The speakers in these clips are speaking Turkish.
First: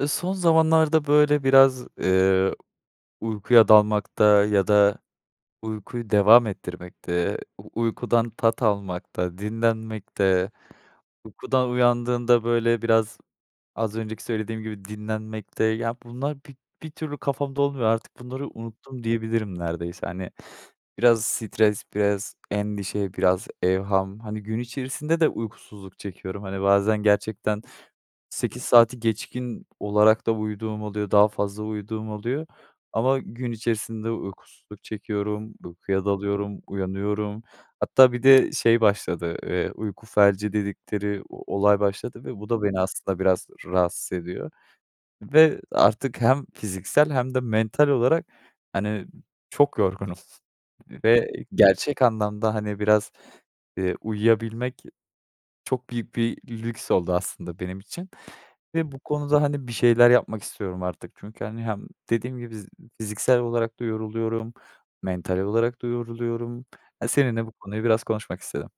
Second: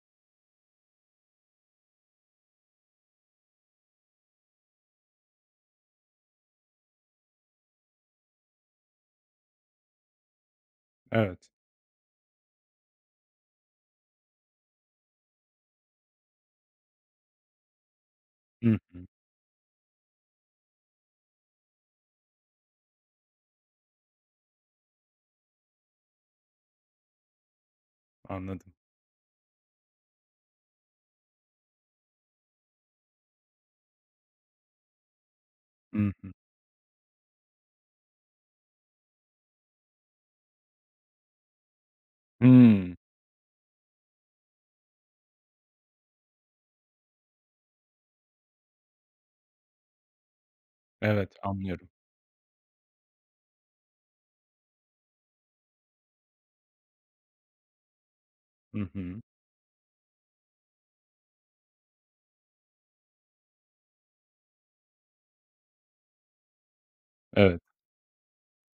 Eee, son zamanlarda, böyle, biraz, eee, uykuya dalmakta ya da uykuyu devam ettirmekte, u uykudan tat almakta, dinlenmekte, Evet. uykudan uyandığında, böyle, biraz, az önceki söylediğim gibi dinlenmekte ya, bunlar bir bir türlü kafamda olmuyor artık bunları Hı unuttum hı. diyebilirim neredeyse, hani. Biraz stres, biraz endişe, biraz evham... Hani, gün içerisinde de uykusuzluk çekiyorum. Hani, bazen gerçekten 8 Anladım. saati geçkin olarak da uyuduğum oluyor. Daha fazla uyuduğum oluyor. Ama gün içerisinde uykusuzluk çekiyorum, uykuya Hı hı. dalıyorum, uyanıyorum. Hatta bir de şey başladı, ııı, "uyku felci" dedikleri o olay başladı ve bu da beni Hımm. aslında biraz rahatsız ediyor ve artık hem fiziksel hem de mental olarak, hani, çok yorgunum ve Evet, anlıyorum. gerçek anlamda, hani, biraz, eee, uyuyabilmek çok büyük bir lüks oldu aslında benim için Hı ve bu hı. konuda, hani, bir şeyler yapmak istiyorum artık. Çünkü, hani, hem dediğim gibi: "Z fiziksel olarak da yoruluyorum, mental olarak da yoruluyorum." E, seninle bu Evet. konuyu biraz konuşmak istedim.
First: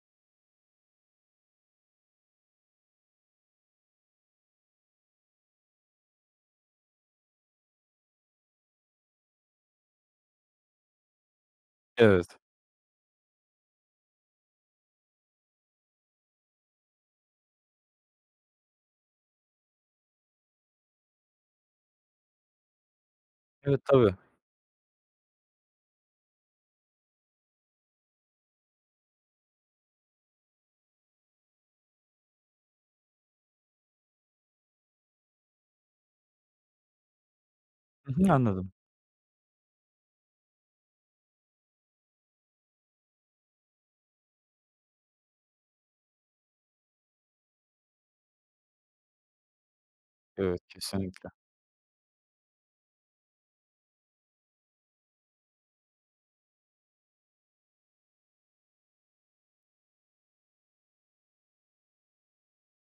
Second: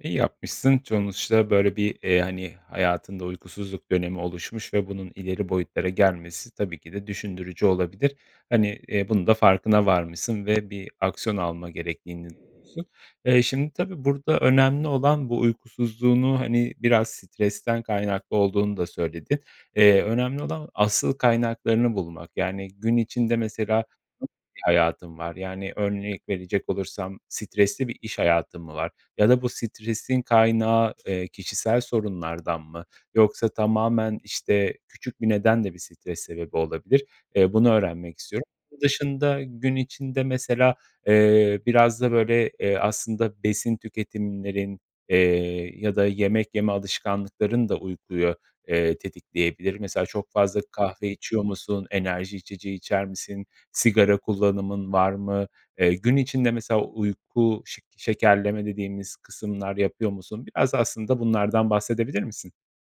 İyi yapmışsın. Sonuçta böyle, bir, eee, hani, hayatında uykusuzluk dönemi oluşmuş ve bunun ileri boyutlara gelmesi tabii ki de düşündürücü olabilir. Hani, eee, bunun da farkına varmışsın ve bir aksiyon alma gerektiğini. Evet. [unintelligible] Eee, şimdi, tabii, burada önemli olan bu uykusuzluğunu, hani, biraz stresten kaynaklı olduğunu da söyledin. Eee, önemli olan asıl kaynaklarını bulmak, yani, gün içinde Evet, mesela, tabii. [unintelligible] bir hayatın var. Yani, örnek verecek olursam: Stresli bir iş hayatın mı var? Ya da bu stresin kaynağı, eee, kişisel sorunlardan mı? Yoksa tamamen, işte, küçük bir neden de bir stres sebebi olabilir, eee, bunu Hı öğrenmek hı. istiyorum. Anladım. Bunun dışında gün içinde mesela, eee, biraz da, böyle, eee, aslında besin tüketimlerin, eee, ya da yemek yeme alışkanlıkların da uykuyu, eee, tetikleyebilir. Mesela çok Evet, fazla kahve kesinlikle. içiyor musun, enerji içeceği içer misin, sigara kullanımın var mı, eee, gün içinde mesela uyku şek şekerleme dediğimiz kısımlar yapıyor musun? Biraz da aslında bunlardan bahsedebilir misin?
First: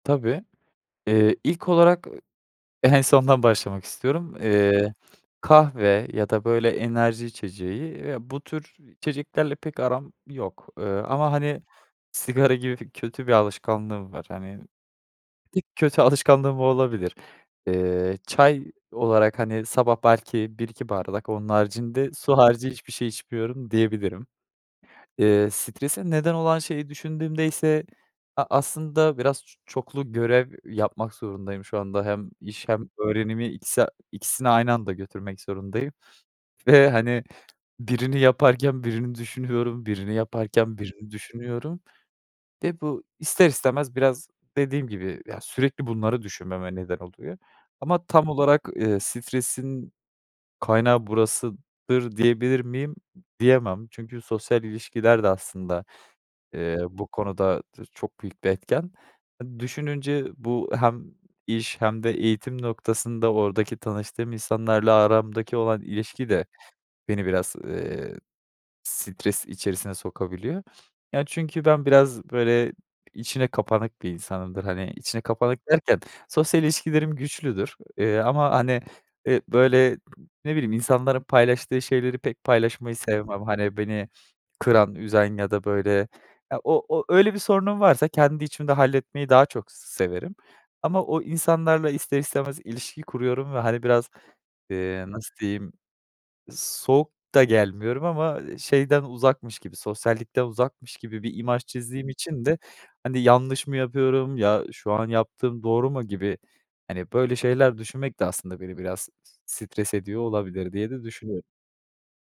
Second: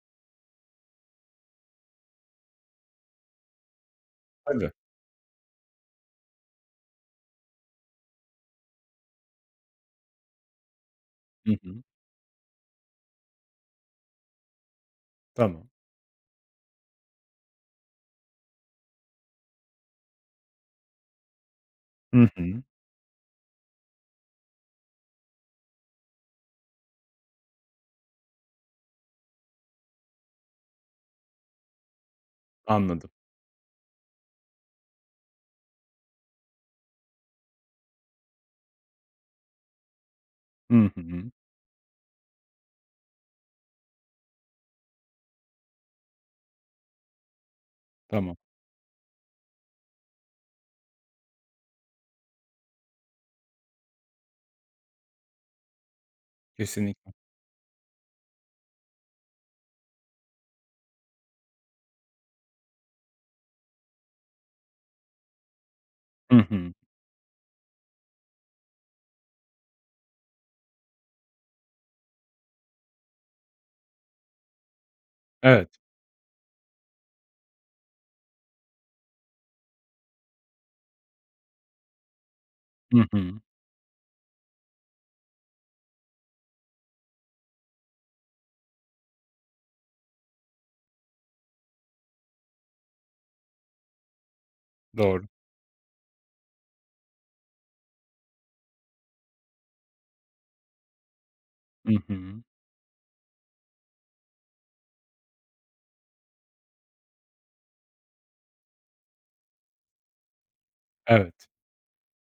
Tabii. Eee, ilk olarak, ııı, en sondan başlamak istiyorum. [unintelligible] Eee, kahve ya da, böyle, enerji içeceği, eee, bu tür içeceklerle pek aram yok, eee, ama, Hı hani, hı. sigara gibi kötü bir alışkanlığım var. Hani, tek Tamam. kötü alışkanlığım o olabilir. Eee, çay olarak, hani, sabah belki 1-2 bardak. Onun haricinde Hı su hı. harici hiçbir şey içmiyorum diyebilirim. Eee, strese neden olan şeyi düşündüğümde ise a aslında biraz ç çoklu görev, eee, yapmak zorundayım şu anda hem iş hem Anladım. öğrenimi ikisi a ikisini aynı anda götürmek zorundayım. Ve, hani, birini yaparken birini düşünüyorum, birini yaparken Hı birini hı. düşünüyorum ve bu, ister istemez, biraz dediğim gibi, ya, sürekli bunları düşünmeme neden oluyor. Ama tam Tamam. olarak, eee, stresin kaynağı burasıdır diyebilir miyim? M diyemem. Çünkü sosyal ilişkiler de aslında, eee, bu Kesinlikle. konuda dır çok büyük bir etken. Düşününce bu hem iş hem de eğitim noktasında oradaki tanıştığım insanlarla aramdaki olan ilişki Hı de hı. beni biraz, eee, stres içerisine sokabiliyor. Yani, çünkü ben biraz, böyle, içine kapanık bir insanımdır. Hani, içine kapanık Evet. derken sosyal ilişkilerim güçlüdür. Eee, ama, hani, eee, böyle, ne bileyim insanların paylaştığı şeyleri pek paylaşmayı Hı hı. sevmem. Hani, beni kıran, üzen ya da, böyle, ya, o o öyle, bir sorunum varsa kendi içimde halletmeyi daha çok s severim ama o insanlarla ister istemez ilişki kuruyorum ve, hani, biraz, eee, Doğru. nasıl diyeyim? Soğuk da gelmiyorum ama, eee, şeyden uzakmış gibi, sosyallikten uzakmış gibi bir imaj I çizdiğim hı. için de, hani, "Yanlış mı yapıyorum? Ya şu an yaptığım doğru mu?" gibi, hani, böyle şeyler düşünmek de aslında beni biraz s stres ediyor olabilir diye de Evet. düşünüyorum.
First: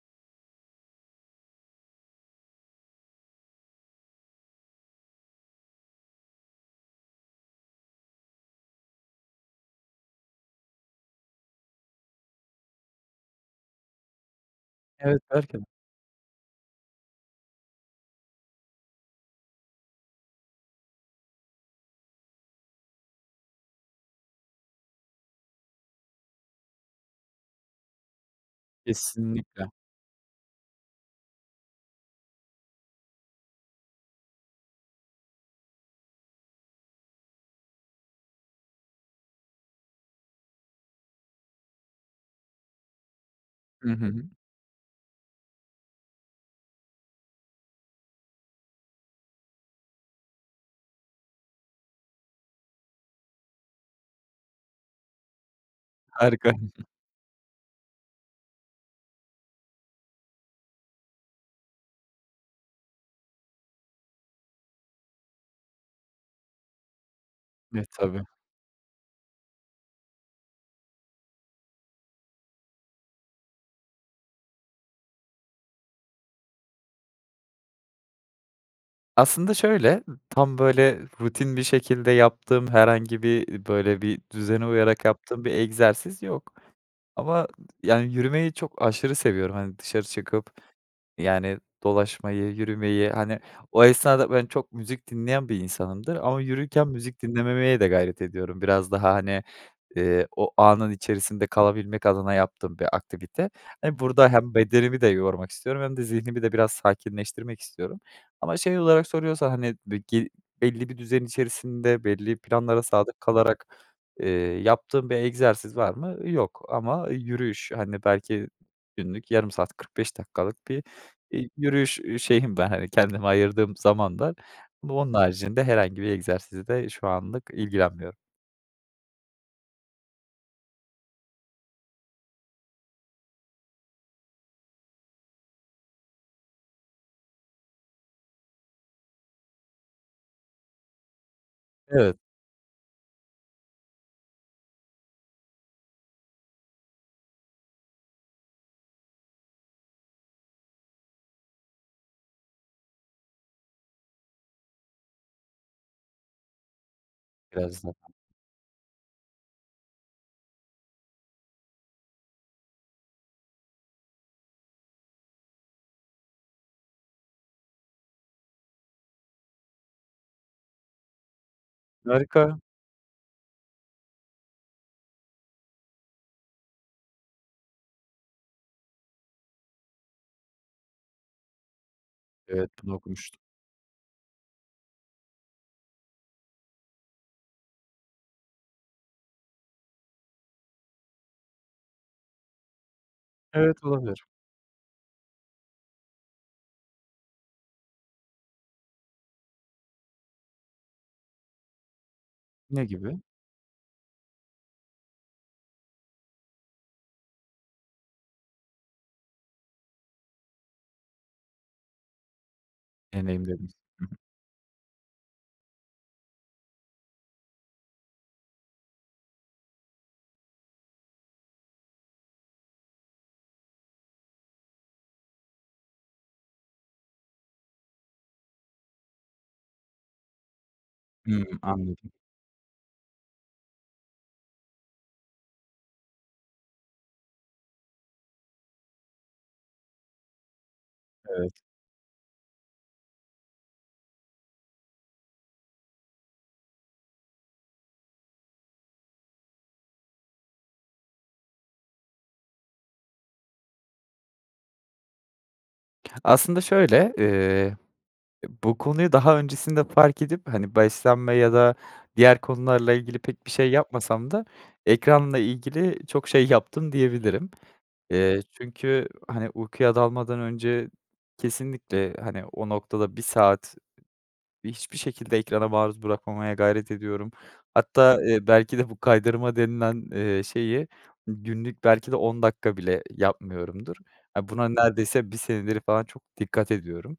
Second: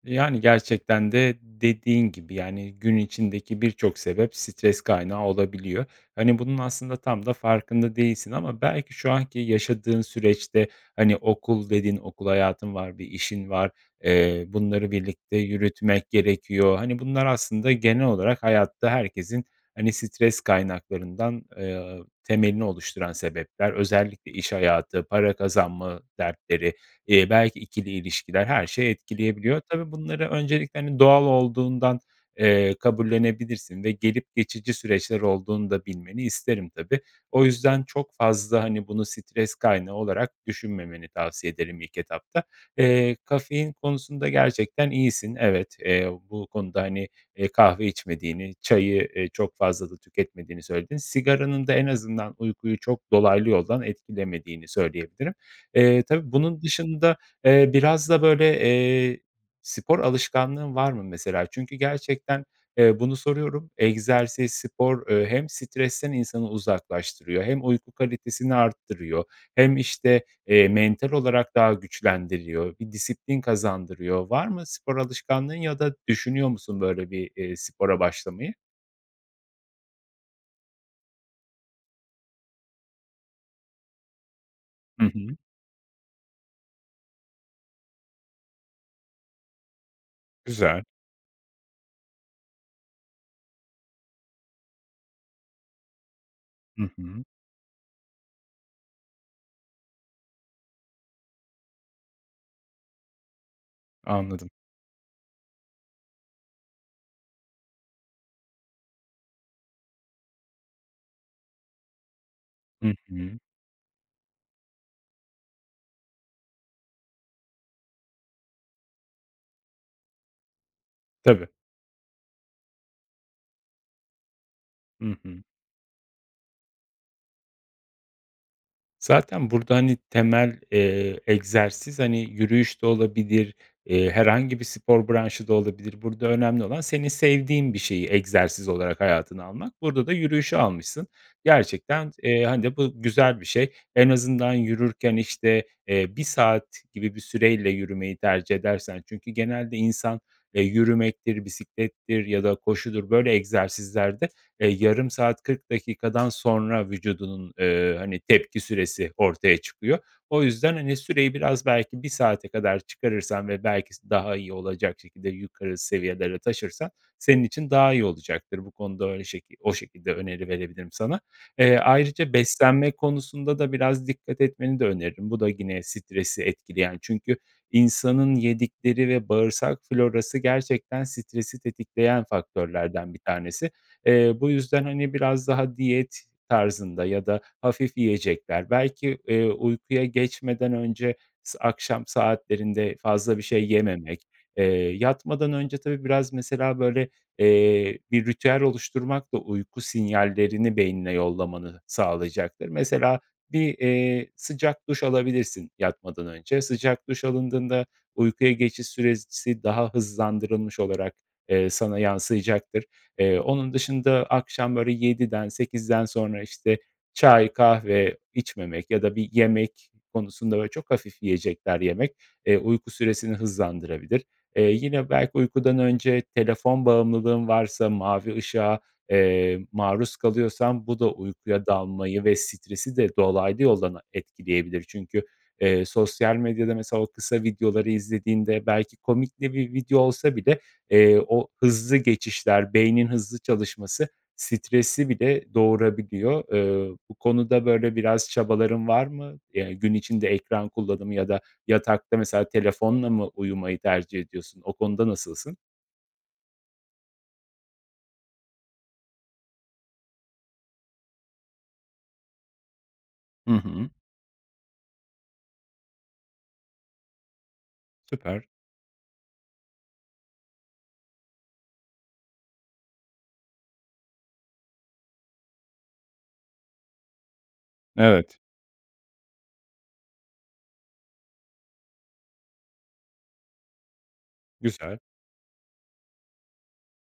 Yani, gerçekten de dediğin gibi, yani, gün içindeki birçok sebep stres kaynağı olabiliyor. Hani, bunun aslında tam da farkında değilsin ama belki şu anki yaşadığın süreçte, hani, "Okul." dedin, okul hayatın var, bir işin var, eee, bunları Evet. birlikte Belki de. yürütmek gerekiyor. Hani, bunlar aslında genel olarak hayatta herkesin, hani, stres kaynaklarından, eee, temelini oluşturan sebepler. Özellikle iş hayatı, para kazanma dertleri, eee, belki 2'li ilişkiler, her şey etkileyebiliyor. Kesinlikle. Tabii, bunları öncelikle, hani, doğal olduğundan, eee, kabullenebilirsin ve gelip geçici süreçler olduğunu da bilmeni isterim tabii. O yüzden çok fazla, hani, bunu stres kaynağı olarak düşünmemeni tavsiye ederim ilk etapta. Eee, kafein Hı hı. konusunda gerçekten iyisin. Evet, eee, bu konuda, hani, eee, kahve içmediğini, çayı, eee, çok fazla da tüketmediğini söyledin. Sigaranın da en azından uykuyu çok dolaylı yoldan etkilemediğini söyleyebilirim. Eee, tabii, Harika. bunun dışında, eee, biraz da, böyle, eee, spor alışkanlığın var mı mesela? Çünkü gerçekten, eee, bunu soruyorum. Egzersiz, spor, eee, hem stresten insanı uzaklaştırıyor hem E, uyku tabii. kalitesini arttırıyor hem, işte, eee, mental olarak daha güçlendiriyor, bir disiplin kazandırıyor. Var mı spor alışkanlığın ya da düşünüyor musun, böyle, bir, eee, spora başlamayı? Aslında, şöyle, tam, böyle, rutin bir şekilde yaptığım herhangi bir ııı, böyle, bir düzene uyarak Hı hı. yaptığım bir egzersiz yok ama, yani, yürümeyi çok, aşırı seviyorum. Hani, dışarı çıkıp, Güzel. yani, dolaşmayı, yürümeyi, hani, o esnada ben çok müzik dinleyen bir insanımdır ama Hı yürürken müzik hı. dinlememeye de gayret ediyorum. Biraz daha, hani, eee, o anın içerisinde kalabilmek adına yaptığım bir aktivite. Eee, burada Anladım. hem bedenimi de yormak istiyorum hem de zihnimi de biraz sakinleştirmek istiyorum ama şey olarak soruyorsan, hani, be gi belli bir düzen içerisinde belli planlara Hı sadık hı. kalarak, eee, yaptığım bir egzersiz var mı? Yok. Ama yürüyüş, hani, belki günlük yarım saat 45 dakikalık bir, Tabii. eee, yürüyüş ü şeyim var. Hani, kendime ayırdığım zaman var ama onun Hı hı. haricinde herhangi bir egzersiz de şu anlık ilgilenmiyorum. Zaten burada, hani, temel, eee, egzersiz, hani, yürüyüş de olabilir, eee, herhangi bir spor branşı da olabilir. Burada önemli olan senin sevdiğin bir şeyi egzersiz olarak hayatına almak. Burada da yürüyüşü almışsın, gerçekten, Evet. eee, hani, bu güzel bir şey. En azından yürürken, işte, eee, 1 saat gibi bir süreyle yürümeyi tercih edersen, çünkü genelde insan, eee, yürümektir, bisiklettir ya da koşudur, böyle, egzersizlerde, eee, yarım saat, 40 dakikadan sonra vücudunun, Biraz da eee, hani, tepki süresi ortaya çıkıyor. O yüzden, hani, süreyi biraz belki 1 saate kadar çıkarırsan ve belki s daha iyi olacak şekilde yukarı seviyelere taşırsan senin için daha iyi olacaktır bu konuda öyle şeki o şekilde öneri verebilirim sana. Eee, ayrıca Harika. beslenme konusunda da biraz dikkat etmeni de öneririm, bu da yine stresi etkileyen, çünkü insanın yedikleri ve bağırsak florası gerçekten stresi tetikleyen Evet, bunu faktörlerden bir okumuştum. tanesi. Eee, bu yüzden, hani, biraz daha diyet tarzında ya da hafif yiyecekler, belki, eee, uykuya geçmeden önce s akşam saatlerinde fazla bir şey Evet, yememek, olabilir. eee, yatmadan önce, tabii, biraz, mesela, böyle, eee, bir ritüel oluşturmak da uyku sinyallerini beynine yollamanı sağlayacaktır. Ne gibi? Mesela, bir, eee, sıcak duş alabilirsin yatmadan önce. Sıcak duş alındığında uykuya geçiş süresi daha hızlandırılmış olarak, eee, sana yansıyacaktır. Eee, Deneyimledim. onun Hı hı. dışında akşam, böyle, 7'den 8'den sonra, işte, çay, kahve içmemek ya da bir yemek konusunda, böyle, çok hafif yiyecekler yemek, eee, uyku süresini hızlandırabilir. Eee, yine belki uykudan önce telefon bağımlılığın varsa, mavi ışığa, eee, maruz kalıyorsan bu da Hıı. uykuya Anladım. dalmayı ve stresi de dolaylı yoldan a etkileyebilir. Çünkü, eee, sosyal medyada, mesela, o kısa videoları izlediğinde belki komik de bir video olsa bile, eee, o Evet. hızlı geçişler, beynin hızlı çalışması stresi bile doğurabiliyor. Eee, bu konuda, böyle, biraz çabaların var mı? Ya, gün içinde ekran kullanımı ya da yatakta, mesela, telefonla mı uyumayı tercih ediyorsun? O konuda nasılsın? Aslında, şöyle, eee, eee, bu konuyu daha öncesinde fark edip, hani, beslenme ya da diğer konularla ilgili pek bir Hı şey hı. yapmasam da ekranla ilgili çok şey yaptım diyebilirim. Eee, Süper. çünkü, hani, uykuya dalmadan önce kesinlikle, hani, o noktada 1 saat hiçbir şekilde ekrana maruz bırakmamaya gayret ediyorum. Hatta, Evet. eee, belki de bu kaydırma denilen, eee, şeyi günlük belki de 10 dakika bile yapmıyorumdur. Ya, buna Güzel. neredeyse 1 senedir falan çok dikkat ediyorum.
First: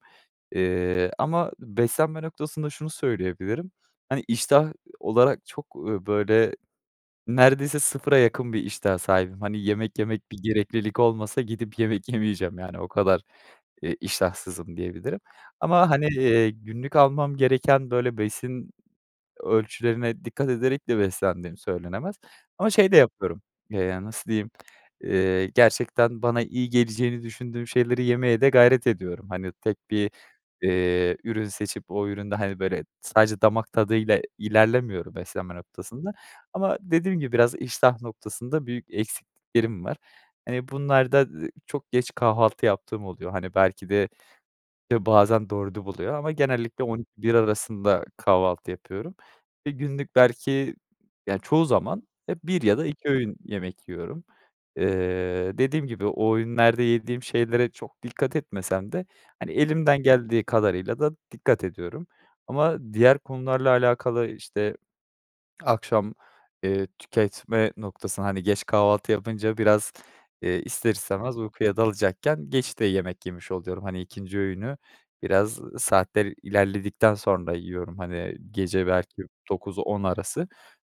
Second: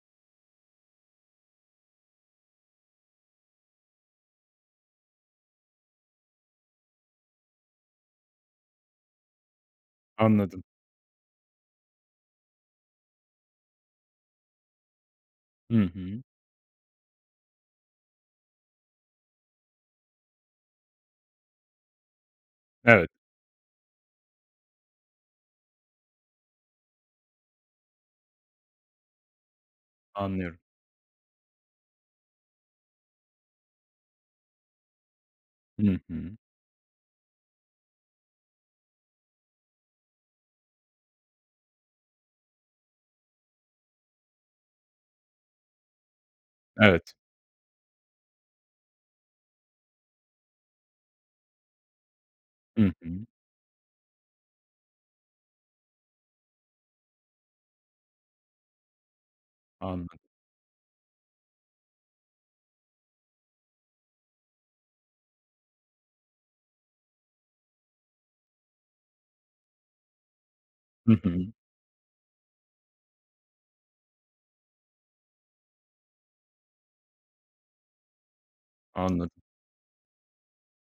Eee, ama beslenme noktasında şunu söyleyebilirim, hani, iştah olarak çok, eee, böyle, neredeyse 0'a yakın bir iştaha sahibim. Hani, yemek yemek bir Anladım. gereklilik olmasa gidip yemek yemeyeceğim. Yani, o kadar, eee, iştahsızımdiyebilirim. Hı Ama, hani, hı. eee, günlük almam gereken, böyle, besin ölçülerine dikkat ederek de beslendiğim söylenemez ama şey de Evet. yapıyorum. Eee, yani, nasıl diyeyim? Eee, gerçekten bana iyi geleceğini düşündüğüm şeyleri yemeye de gayret ediyorum. Hani, tek bir, Anlıyorum. eee, ürün seçip o üründe, hani, böyle, sadece damak tadıyla ilerlemiyorum beslenme Hı noktasında. hı. Ama dediğim gibi biraz iştah noktasında büyük eksikliklerim var. Eee, bunlar da, eee, çok geç kahvaltı yaptığım oluyor. Hani, belki de e, bazen 4'ü buluyor ama genellikle on Evet. iki bir arasında kahvaltı yapıyorum. Eee, günlük belki, ya, çoğu zaman ya 1 ya da Hı 2 hı. öğün yemek yiyorum. Eee, dediğim gibi o öğünlerde yediğim şeylere çok dikkat etmesem de, hani, elimden Anladım. geldiği kadarıyla da dikkat ediyorum ama diğer konularla alakalı, işte, akşam, eee, tüketme noktasına, hani, geç kahvaltı yapınca biraz, eee, ister Hı istemez hı. uykuya dalacakken geç de yemek yemiş oluyorum. Hani, 2'nci öğünü, biraz saatler ilerledikten sonra yiyorum. Hani, gece belki Anladım. 9-10 arası.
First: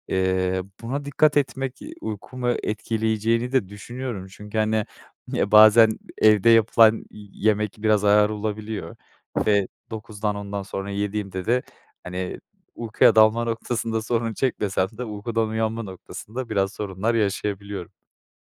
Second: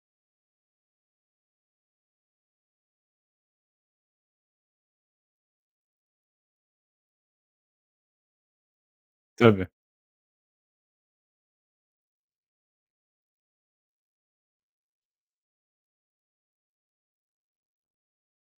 Eee, buna dikkat etmek, eee, uykumu etkileyeceğini de düşünüyorum. Çünkü, hani, ya bazen evde yapılan yemek biraz ağır olabiliyor Tabii. ve 9'dan 10'dan sonra yediğimde de, hani, uykuya dalma noktasında sorun çekmesem de uykudan uyanma noktasında biraz sorunlar yaşayabiliyorum.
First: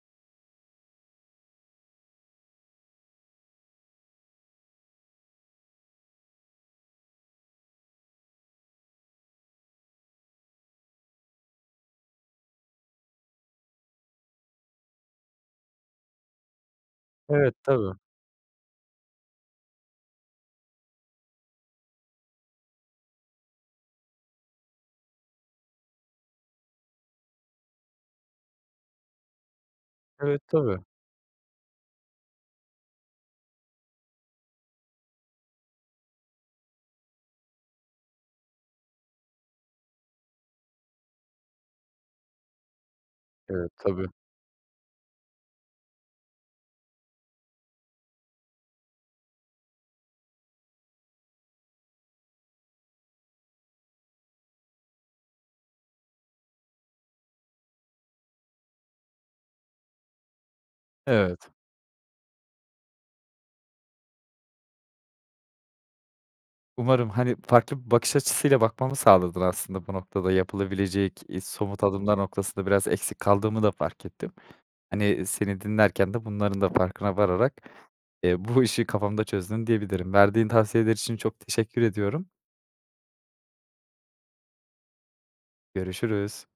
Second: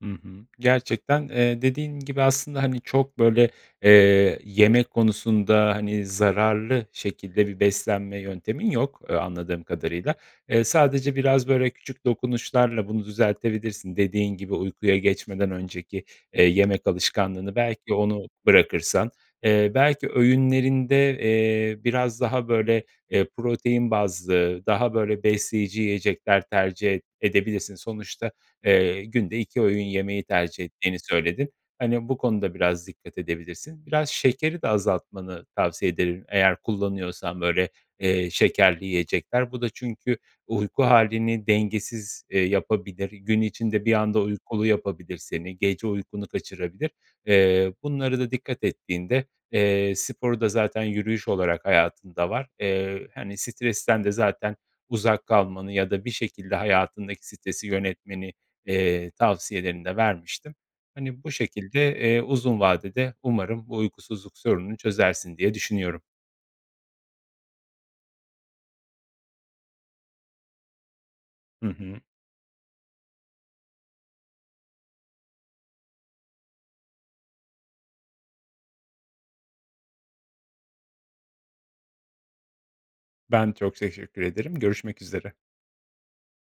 Hı hı. Gerçekten, eee, dediğin gibi aslında, hani, çok, böyle, eee, yemek konusunda, hani, zararlı şekilde bir beslenme yöntemin yok, eee, anladığım kadarıyla. Eee, sadece biraz, böyle, küçük dokunuşlarla bunu düzeltebilirsin. Dediğin gibi, uykuya geçmeden önceki, eee, yemek Evet, alışkanlığını, belki tabii. onu bırakırsan, eee, belki öğünlerinde, eee, biraz daha, böyle, eee, protein bazlı, daha, böyle, besleyici yiyecekler tercih ed edebilirsin. Sonuçta, eee, günde 2 öğün yemeği Evet, tercih tabii. ettiğini söyledin. Hani, bu konuda biraz dikkat edebilirsin. Biraz şekeri de azaltmanı tavsiye ederim eğer kullanıyorsan, böyle, eee, şekerli yiyecekler. Bu da çünkü uyku halini dengesiz, eee, yapabilir, gün Evet, içinde bir tabii. anda uykulu yapabilir seni, gece uykunu kaçırabilir. Eee, bunlara da dikkat ettiğinde, eee, sporu da zaten yürüyüş olarak hayatında var. Eee, hani, stresten de zaten uzak kalmanı ya da bir şekilde hayatındaki stresi yönetmeni, eee, tavsiyelerini de vermiştim. Hani, bu Evet. şekilde, eee, uzun vadede umarım bu uykusuzluk sorununu çözersin diye düşünüyorum. Umarım. Hani, farklı bir bakış açısıyla bakmamı sağladın aslında bu noktada yapılabilecek, eee, Hı somut hı. adımlar noktasında biraz eksik kaldığımı da fark ettim, hani, seni dinlerken de bunların da farkına vararak, eee, bu işi kafamda çözdüm, diyebilirim. Verdiğin tavsiyeler için çok teşekkür ediyorum. Ben çok teşekkür ederim. Görüşmek üzere. Görüşürüz.